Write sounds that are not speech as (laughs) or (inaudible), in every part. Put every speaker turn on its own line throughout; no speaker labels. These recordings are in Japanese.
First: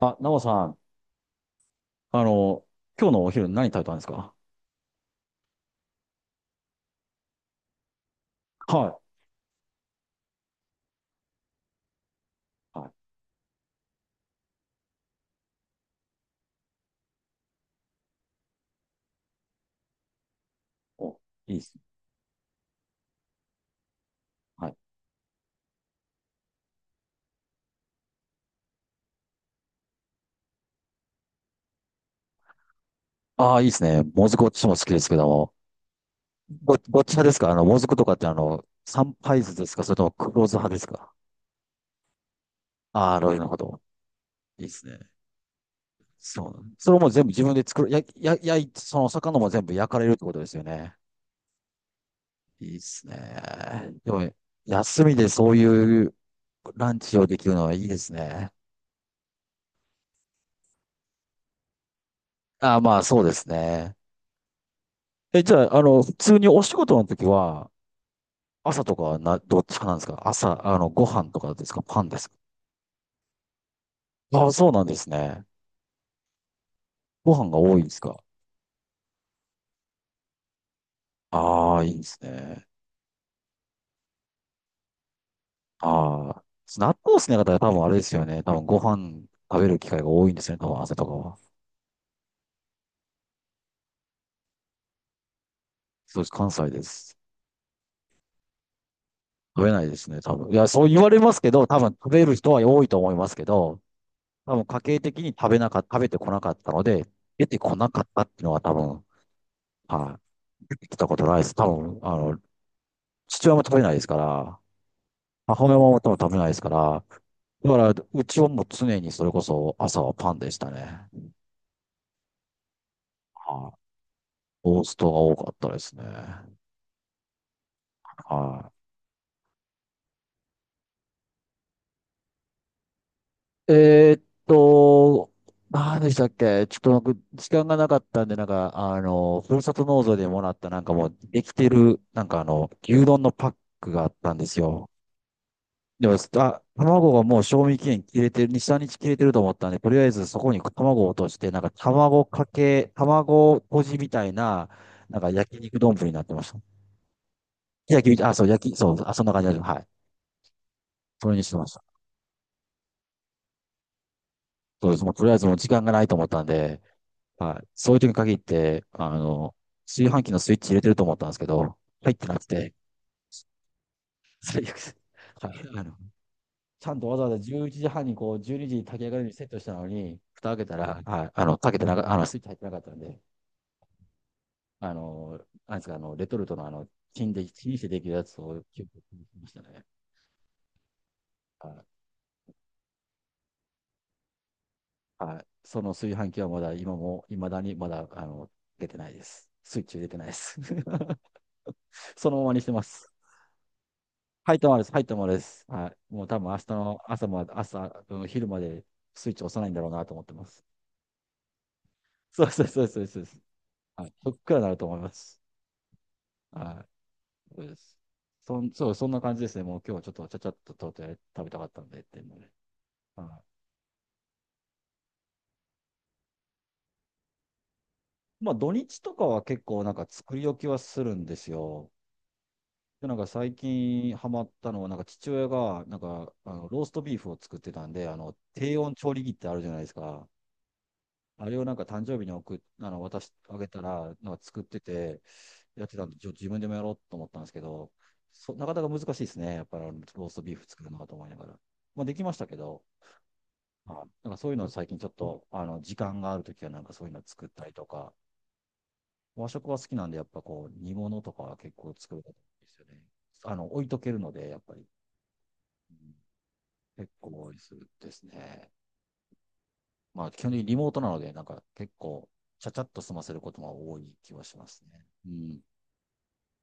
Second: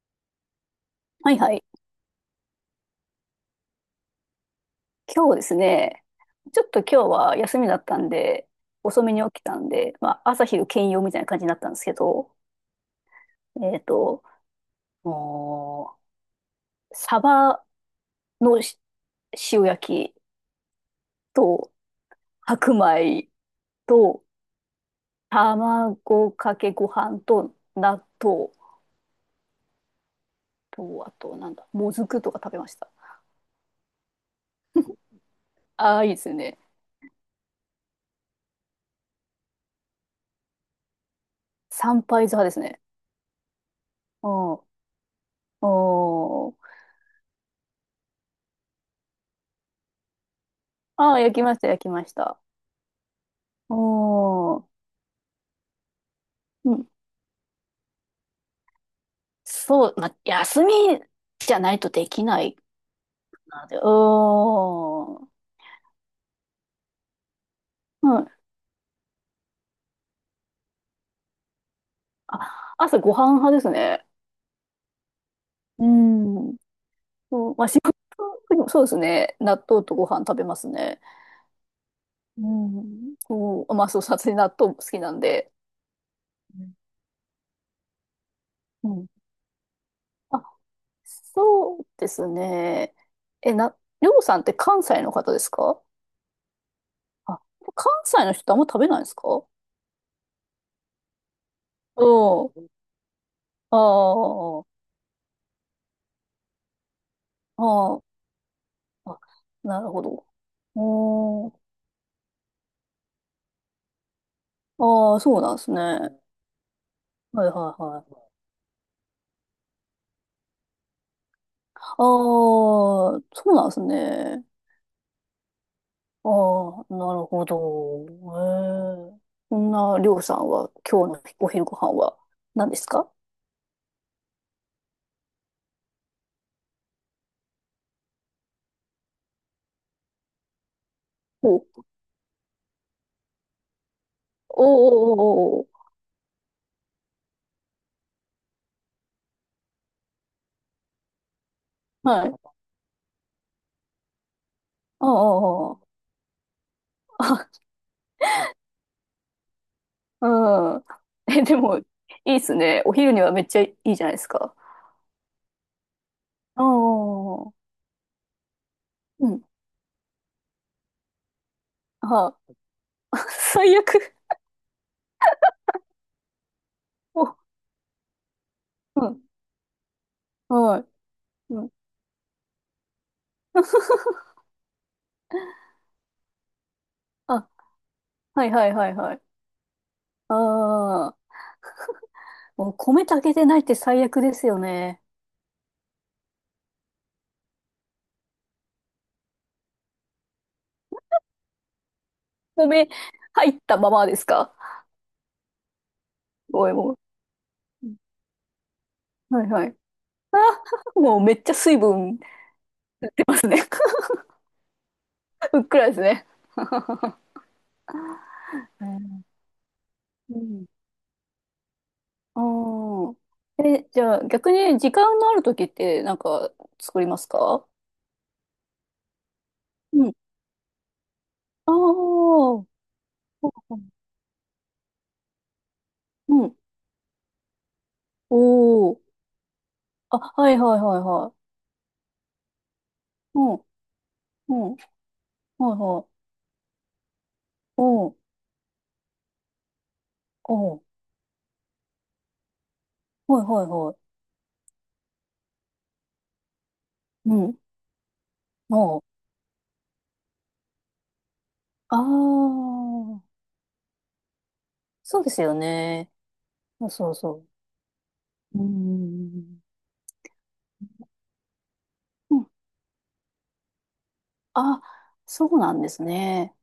あ、ナオさん、
はいはい。
あの、今日のお昼何食べたんですか？
今日ですね、ちょっと今日は休みだったんで、
は
遅めに起きたんで、まあ、朝昼兼用みたいな感じになったんですけど、
い。はい。
えっと、もうサバの塩焼き
お、いいで
と
すね。
白米と
はい。
卵かけご飯と納豆と、あとなんだ、もずくとか食べました。
ああ、いいですね。もずく私も好きですけども。
ああ、いいですよね。
ごっち派ですか？もずくとかって三杯酢ですか、それとも黒酢派ですか？
三杯酢派ですね。
ああー、なるほど。
う
い
ん。
いですね。
お
そう
ー、
なん、それも全部自分で作る、や、や、やい、その魚も全部焼かれるってことですよね。
ああ、焼きました、焼きました。
いいですね。でも、
おー。
休みでそういうランチをできるのはいいですね。
そう、まあ、休みじゃないとできない
ああ、まあそうです
なで、う
ね。
ーん。
え、じゃあ、普通にお仕事の時は、
うん。
朝とかはな、どっちかなんですか？朝、ご飯とかですか、パンですか？
あ、朝ご飯派ですね。
ああ、そうなんですね。
うん。
ご飯
そう、
が
まあ、
多
仕
いんで
事
すか？
でもそうですね。納豆とご飯食べますね。
ああ、いいです
う
ね。
ん。こう、まあ、そう、さすがに納豆も好きなんで。
ああ。納豆好きな方は多分あれですよね。多分ご
うん。
飯食べる機会が多いんで
あ、
すね。多分朝とかは。
そうですね。え、な、りょうさんって関西の方ですか？
そうです。関西です。
あ、関西の人ってあんま食べないんですか？
食べないですね。多分。いや、そう言われますけど、多分食べる
う
人は
ん。
多いと思いますけ
あ
ど、多分
あ、
家計的に食べてこなかったので、出てこな
あ
かったっていうのは多分、
あ、なるほ
は
ど。
い。来たことないで
お
す。
ー、
多分、父親も食べないですから、
ああ、そうなんで
母
す
親
ね。
も多
は
分食べないですから、
いはい
だから、
はい。
うちはもう常にそれこそ朝はパンでしたね。
ああ、そうなん
は
で
い。
すね。
トーストが多かったですね。
ああ、なるほど。
は
ええ。そんな、りょうさんは、今日のお昼ご飯は何ですか？
い。何でしたっけ。ちょっと僕、時間がなかったんで、ふるさと納税でもらった、なんかもう、でき
お、お
て
ー、
る、牛丼のパックがあったんです
お
よ。
お、
でも、あ、卵がもう賞味期限切れてる、2、3日切れてると思ったんで、とりあえずそこに卵を落として、なんか
お
卵
はい。
かけ、卵とじみたいな、
あ
なんか焼
あ、
肉
あ
丼になってました。
あ、あ、
焼き、あ、そう、焼き、そう、あ、そんな感じです。はい。
うん。
そ
(laughs)
れ
え、
にして
で
まし
も、
た。
いいっすね。お昼にはめっちゃいいじゃないですか。
そうです。もうとりあえずもう時間がないと思ったん
あ
で、
あ、う
はい。そういう時に限って、
ん。
炊飯器のスイッチ入れてると思ったんですけど、入って
は。
なくて、
あ、(laughs) 最悪。
最悪です。はい。あのちゃんとわざ
お、
わざ11時半にこう、12時にじに炊き
う
上が
ん。
るようにセットしたのに、蓋開けた
はい。
ら、はい、あの、
うん、
かけてなか、あの、スイッチ入ってなかったんで、あの、なんですか、あの、レトルトの
あ、
チンしてできるや
(laughs)
つ
はい
を、
はいは
結
い
構、
はい。
ましたね。
ああ。
はい。
(laughs) もう米炊けてないって最悪ですよね。
はい。その炊飯器はまだ、今も、いまだにまだ、出てないです。スイッチ入れてないです。(laughs) そのままにしてま
米
す。
入ったままですか？
入ったままです。入ったままです。はい。もう多分明日
おいも
の
う。
朝まで、朝、うん、昼までスイッチ
はい
押さ
は
ないん
い。
だろうなと思ってます。
あ、(laughs) もうめっちゃ水分
そうそうそうそう、そう
出
で
ま
す。
すね。
は
(laughs)
い。そっくらなると思います。
ふっくらですね。
はい。うん。
う
そんな
ん。
感じですね。もう今日はちょっとち
う
ゃちゃっ
ん、
ととうとう食べたかったんでっていうの
あ
で。は
あ。え、じゃあ逆に時間のある時ってなんか作りますか？
い、まあ土日とかは結構なん
う
か
ん。
作り置きはするんです
あ
よ。
あ。
で、なんか最近ハマったのは、なんか父親がなんか
う
あ
ん。
のローストビーフを作ってたんで、あの
お
低温
お。
調理器ってあるじゃないです
あ、
か。
はいはいはいは
あれをなんか誕生日に送っ、あの渡し、
い。うん。
あげたら、なんか
う
作っ
ん。
てて、
はい
やって
は
たん
い。
で、ちょ自分でもやろうと思ったんですけ
う
ど、
ん。
そ、なかなか難しいですね。やっぱりあのローストビ
お
ーフ作
お。
るのかと思いながら。まあできましたけど、
はいはいは
あ、
い。
なんかそういうの最近ちょっと、時間があるときはなんかそういうの
う
作っ
ん。
たりとか、
も
和食は好きなんで、やっぱこう、煮物とかは結構
う、
作るんで
あ
すよね。
あ、
置いとけるので、やっぱり、
そうですよ
う
ね。
ん、
そうそ
結
う
構
そ
多いですです
う。う
ね。
ん。
まあ、基本的にリモートなので、なんか結構、
うん。
ちゃちゃっと済ませることが多い気はしま
あ、
すね。う
そう
ん。
なんですね。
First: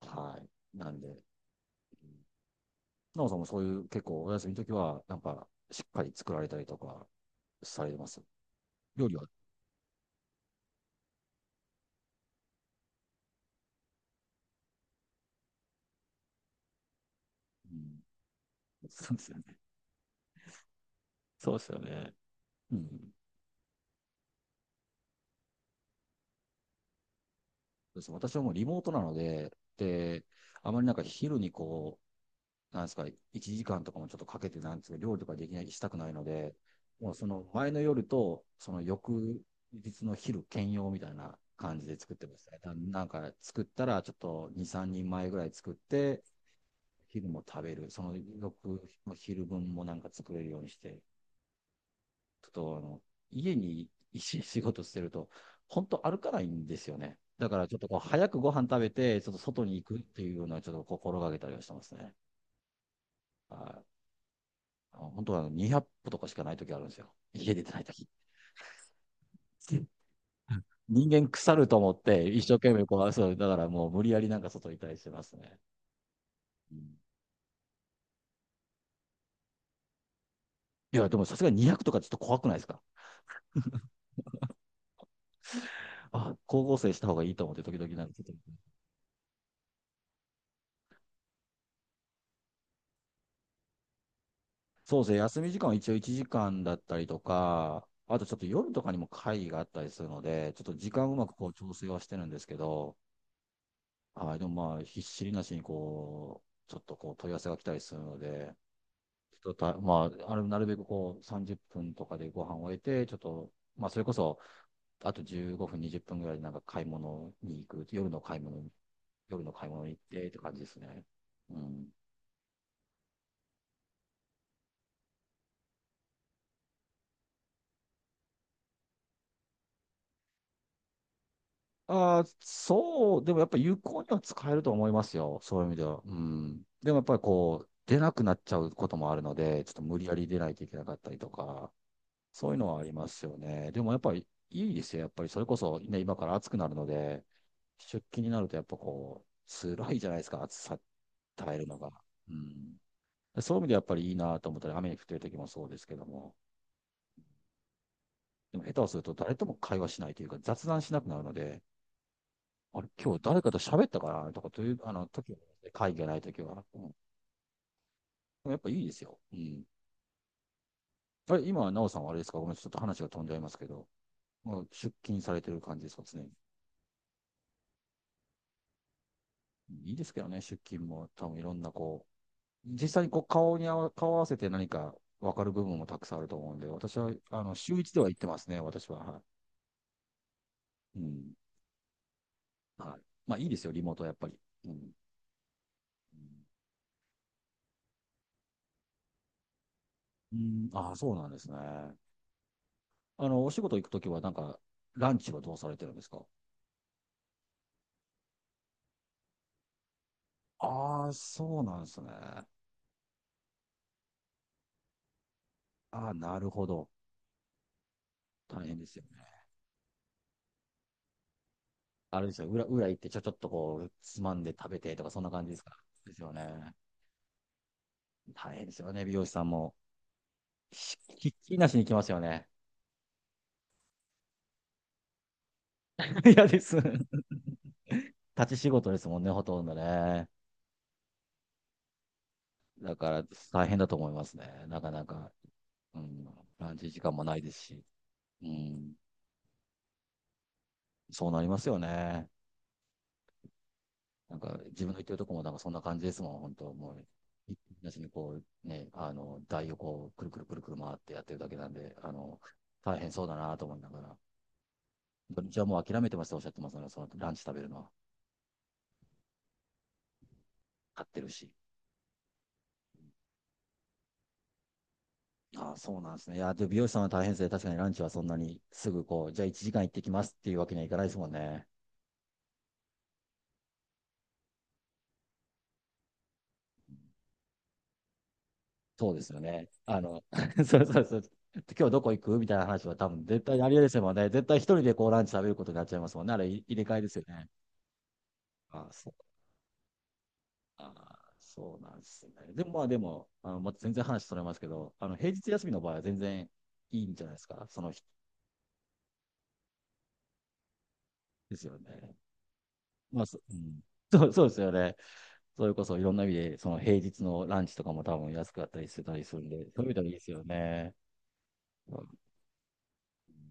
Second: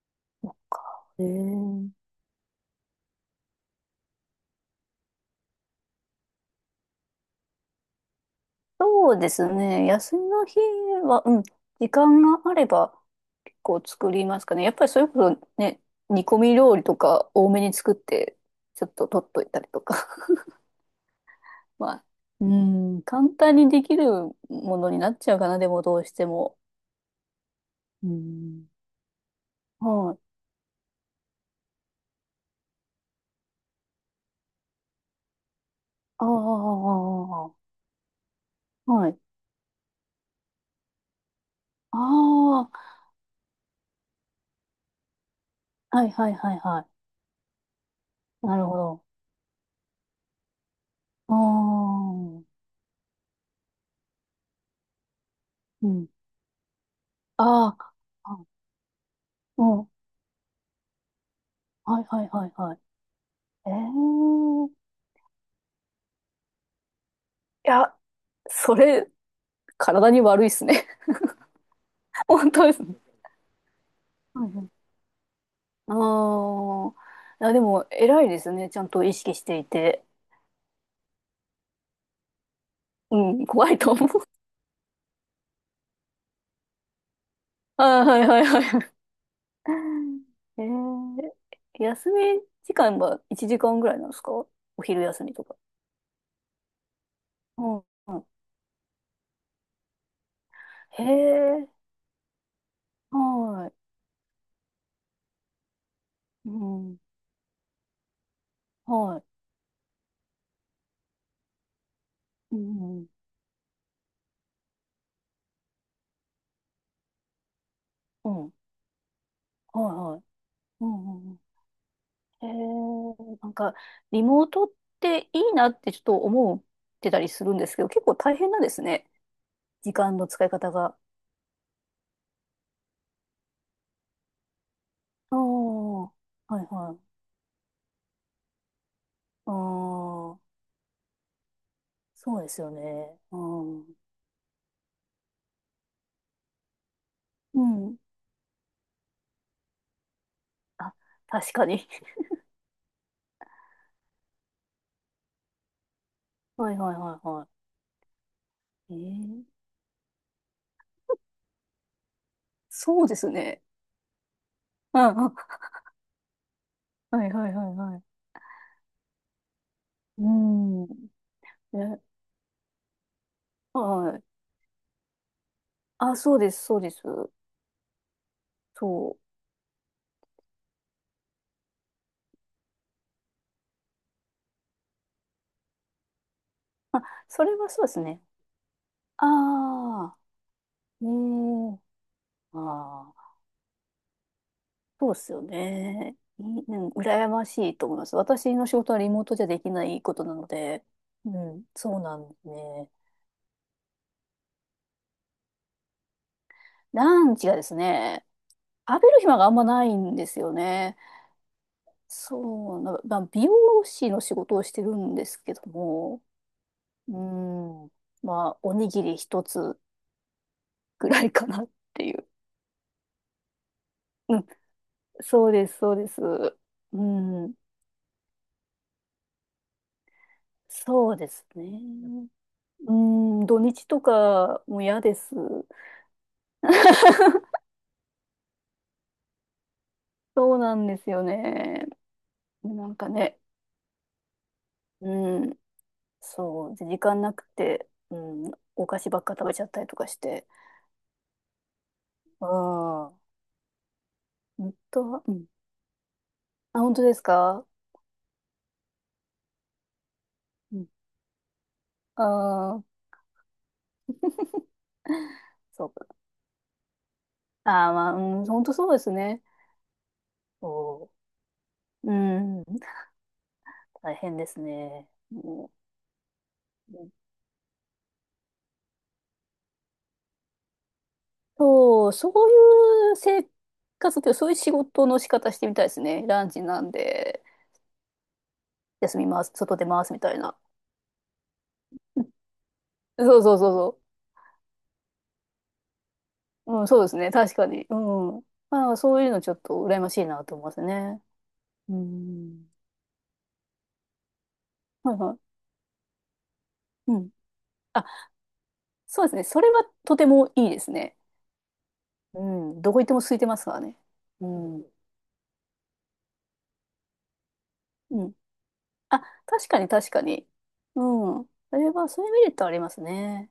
はい。
そっ
なん
か。
で、
え
う
ー、
ん、なおさんもそういう結構お休みの時は、なんか、しっかり作られたりとかされてます。料
そ
理
う
は、
ですね。休みの日は、うん。時間があれば結構作りますかね。やっぱりそれこそね、煮込み料理とか多めに
う
作っ
ん、
て、ちょっと
そうで
取
す
っ
よ
と
ね。
いたりとか。
そうですよ
(laughs) まあ、
ね。
う
うん。
ん。簡単にできるものになっちゃうかな、でもどうしても。
で
う
す。私はもうリ
ん。
モートなので、
はい、
で、あまりなんか昼にこう、なんですか、1時間とかもちょっとかけて、なんですか、料理とかできない、したくないの
あ
で、もうその
あ、
前の夜と、その
はい。
翌日の昼兼用みたいな感じで作ってますね。
あ
だ
あ、
なんか作ったら、ちょっと2、3人前ぐらい作っ
はい
て、
はいはいは
昼も食べる、その
い。なるほ
翌
ど。
の昼分もなんか作れるようにして、
ああ、
ちょっとあの家に一日仕事してると、本
う
当
ん。
歩かないんですよね。だからちょ
あ
っとこう早
あ、
く
あ、
ご飯食べて、ちょっと外
う
に
ん。
行くっていうのはちょっと心がけたりはしてます
はい
ね。
はいはいはい。
は
え
い。
え、
あの本当はあの200歩とかしかない時あるんですよ。家出
い
てない
や、
時。
それ、
(laughs)
体に悪いっすね。
人間腐ると思っ
(laughs)
て、一
本
生
当で
懸
す
命
ね。
こう、そう、だからもう無理やりなん
は
か
いは
外にい
い。
たりしてますね。
あ
うん。
あ、いや、でも、偉いですね。ちゃんと意識していて。
いや、でもさすがに200とかちょっと怖くないですか？
うん、怖いと思う。
あ、高校生した方がいいと思って
(laughs)
時々
あ
な
ー、
んか
は
ちょっ
い
と。
はいはいはい。えー、休み時間は1時間ぐらいなんですかお
そ
昼
うですね、
休み
休
と
み
か。
時間は一応1時間だったりと
うん。
か、あとちょっと夜とかにも会議があったりするので、ちょっと時
へ
間をうまくこう
え、
調整はしてるんですけど、
は
はい、でも、まあ、ひっしりなしにこ
い。う
う、ちょっと
ん。
こう問い合わせが来たりするので、
はい。
ちょっとた、まあ、あのなるべくこう30分とかでご飯
う
を終え
ん。う
て、
ん。
ちょっと、まあ、それこそ、あと15分、20分ぐらいでなんか買い物に行く、
うん、
夜の買い
はい
物に行っ
はい。
てって感じです
う
ね。
んうんうん。
うん。
へえ、なんか、リモートっていいなってちょっと思ってたりするんですけど、結構大変なんですね。時間の使い方が。
ああ、そう、でもやっぱ有効には使えると思います
ああ、
よ。そういう意味では。
は
う
い
ん。で
は
もやっ
い。
ぱりこう、出なくなっちゃうこともあるの
あ
で、ちょっと無理やり出な
あ、
いといけなかったりとか、
そうで
そういう
す
の
よ
はありま
ね。
す
う
よね。でも
ん。
やっぱりいいですよ。やっぱりそれこそね、今から暑くなるので、
うん。
出勤になるとやっぱこう、辛いじゃないですか、暑さ
あ、確
耐える
か
の
に。
が。うん。そういう意味でやっぱりいいなと思ったり、雨に降ってる時もそうですけども、
(laughs) はいはいはいは
でも下手をする
い。
と誰とも
ええ、
会話しないというか、雑談しなくなるので、あれ、
そう
今
で
日
す
誰かと
ね。
喋ったかなとか、という、
あ
時は
あ、
ね、会議がない時は。う
はいはいはいはい。
ん、やっぱいいですよ。うん。
うん。
あれ、今、なおさ
ね、
んはあれですか、ごめん、ちょっと話が飛んじゃいますけど、
はい。
もう出勤されてる感じですか
あ、
ね。
そうです、そうです。そ
いいですけどね、出勤も、多分いろんな、こう、実際にこう顔合わせて何か分かる部分もたくさんあると思うんで、私
う。あ、
は、
それは
週
そう
一
で
で
す
は行っ
ね。
てますね、私は。は
ああ、
い。う
ね、
ん。
え、
はい。
ああ、
まあ、いいですよ、リモートはやっぱり。うん。
そうですよね。い、うん、羨ましいと思います。私の仕事はリモートじゃできないことな
う
の
ん、
で、
ああ、そうなん
う
ですね。
ん、そうなんですね。
お仕事行くときは、なんか、ランチはどうされてるんですか？
ランチがですね、食べる暇があんまないんですよね。
ああ、そうなんですね。あ
そうな、まあ、美容師の仕事をしてるんですけど
あ、
も、
なるほど。
うん、まあ、
大
お
変で
に
す
ぎ
よ
り一
ね。
つぐらいかなってい
あれ
う。
ですよ、裏行ってちょっとこう、つま
う
ん
ん、
で食べてとか、そんな感
そ
じ
う
です
で
か。
す、そうで
です
す。
よね。
うん、
大変ですよね、美容師さんも。
そうで
ひっ
す
きりなしに来ますよ
ね。
ね。
うん、土日とかも嫌です。
(laughs) 嫌です。(laughs)
(laughs)
立ち仕事ですもんね、ほとんどね。
そうなんですよね。な
だ
んか
から、
ね、
大変だと思いますね。なかなか、
うん、
うん、
そ
ラ
う、
ンチ
時
時間
間
も
な
ない
く
ですし。
て、う
う
ん、お
ん、
菓子ばっか食べちゃったりとかして。
そうなりますよね。
ああ、
なんか
本
自分の言っ
当
てる
は、
と
う
こも
ん。
なんかそんな感じですもん、本当
あ、
も
本当
う、
です
い
か？
なしにこう、ね、台をこう、くるくるくるくる
うん。
回ってやってるだけなんで、
ああ、
大変そうだなと思いながら、
(laughs)
土日はもう
そう
諦
か。
めてますっておっしゃってますね、そのランチ食べるのは、
ああ、まあ、うん、本当そうですね。
買
そ
ってるし。
う。うん、大変ですね。うん、
ああ、そうなんですね。いや、で、美容師さんは大変ですね。確かにランチはそんなにすぐこう、じゃあ1時間行ってきますっていうわけにはいかないですもんね。
そう、そういう生活というか、そういう仕事の仕方してみたいですね。ランチなんで、
そう
休
で
み
すよ
ます、
ね。
外出ますみたいな。
(laughs) そうそうそう。今日どこ行くみたいな話は多分
そう
絶
そ
対
う
にあ
そう
りえです
そ
もんね。絶対一人でこうランチ食べることになっちゃいますもんね。あれい
う。う
入れ
ん、
替
そ
え
う
で
です
すよ
ね。
ね。
確かに。うん。
あ、
まあ、
そう、
そういうのちょっと羨ましいなと思いますね。
あ、そうな
う
んですね。で
ん。
も、まあ、でも、まあ、全然話それますけど、
はい
平
は
日休みの場合は全然いい
い。
ん
う
じゃ
ん。
ないですか、その日
あ、そうですね。それはとてもいいですね。
ですよね。
うん。どこ行っても
まあ、
空い
そ、
て
う
ますか
ん。
らね。
(laughs) そう、そ
う
うですよ
ん。
ね。それこそいろんな意味で、その平日のランチとかも多
う
分
ん。
安かったりしてた
あ、
りするん
確
で、
か
そういう意
に
味ではい
確
いで
か
すよ
に。
ね。
うん。それ
うん。
は、そういうメリットありますね。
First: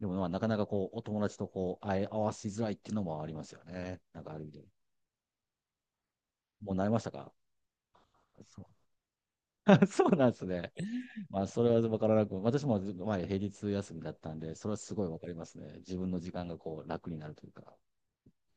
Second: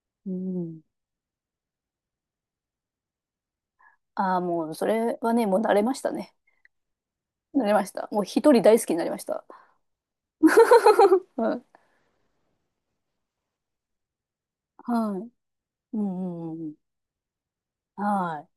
でも、まあ、
う
なかなか
ん。
こう、お友達とこう、会え合わせづらいっていうのもありますよね。なんかあ
ああ、
る意味で。
もう、それはね、もう慣れましたね。
もう慣れましたか？
慣れました。もう
(laughs)
一
そ
人
う。
大好きになりました。
(laughs) そうなんですね。
(laughs) う
まあ、そ
ん、
れは分からなく、私も前平日休みだったんで、それはすごい
は
分か
い。
りますね。自
う
分の時間
んう
が
んうん。
こう楽になるというか。
はい。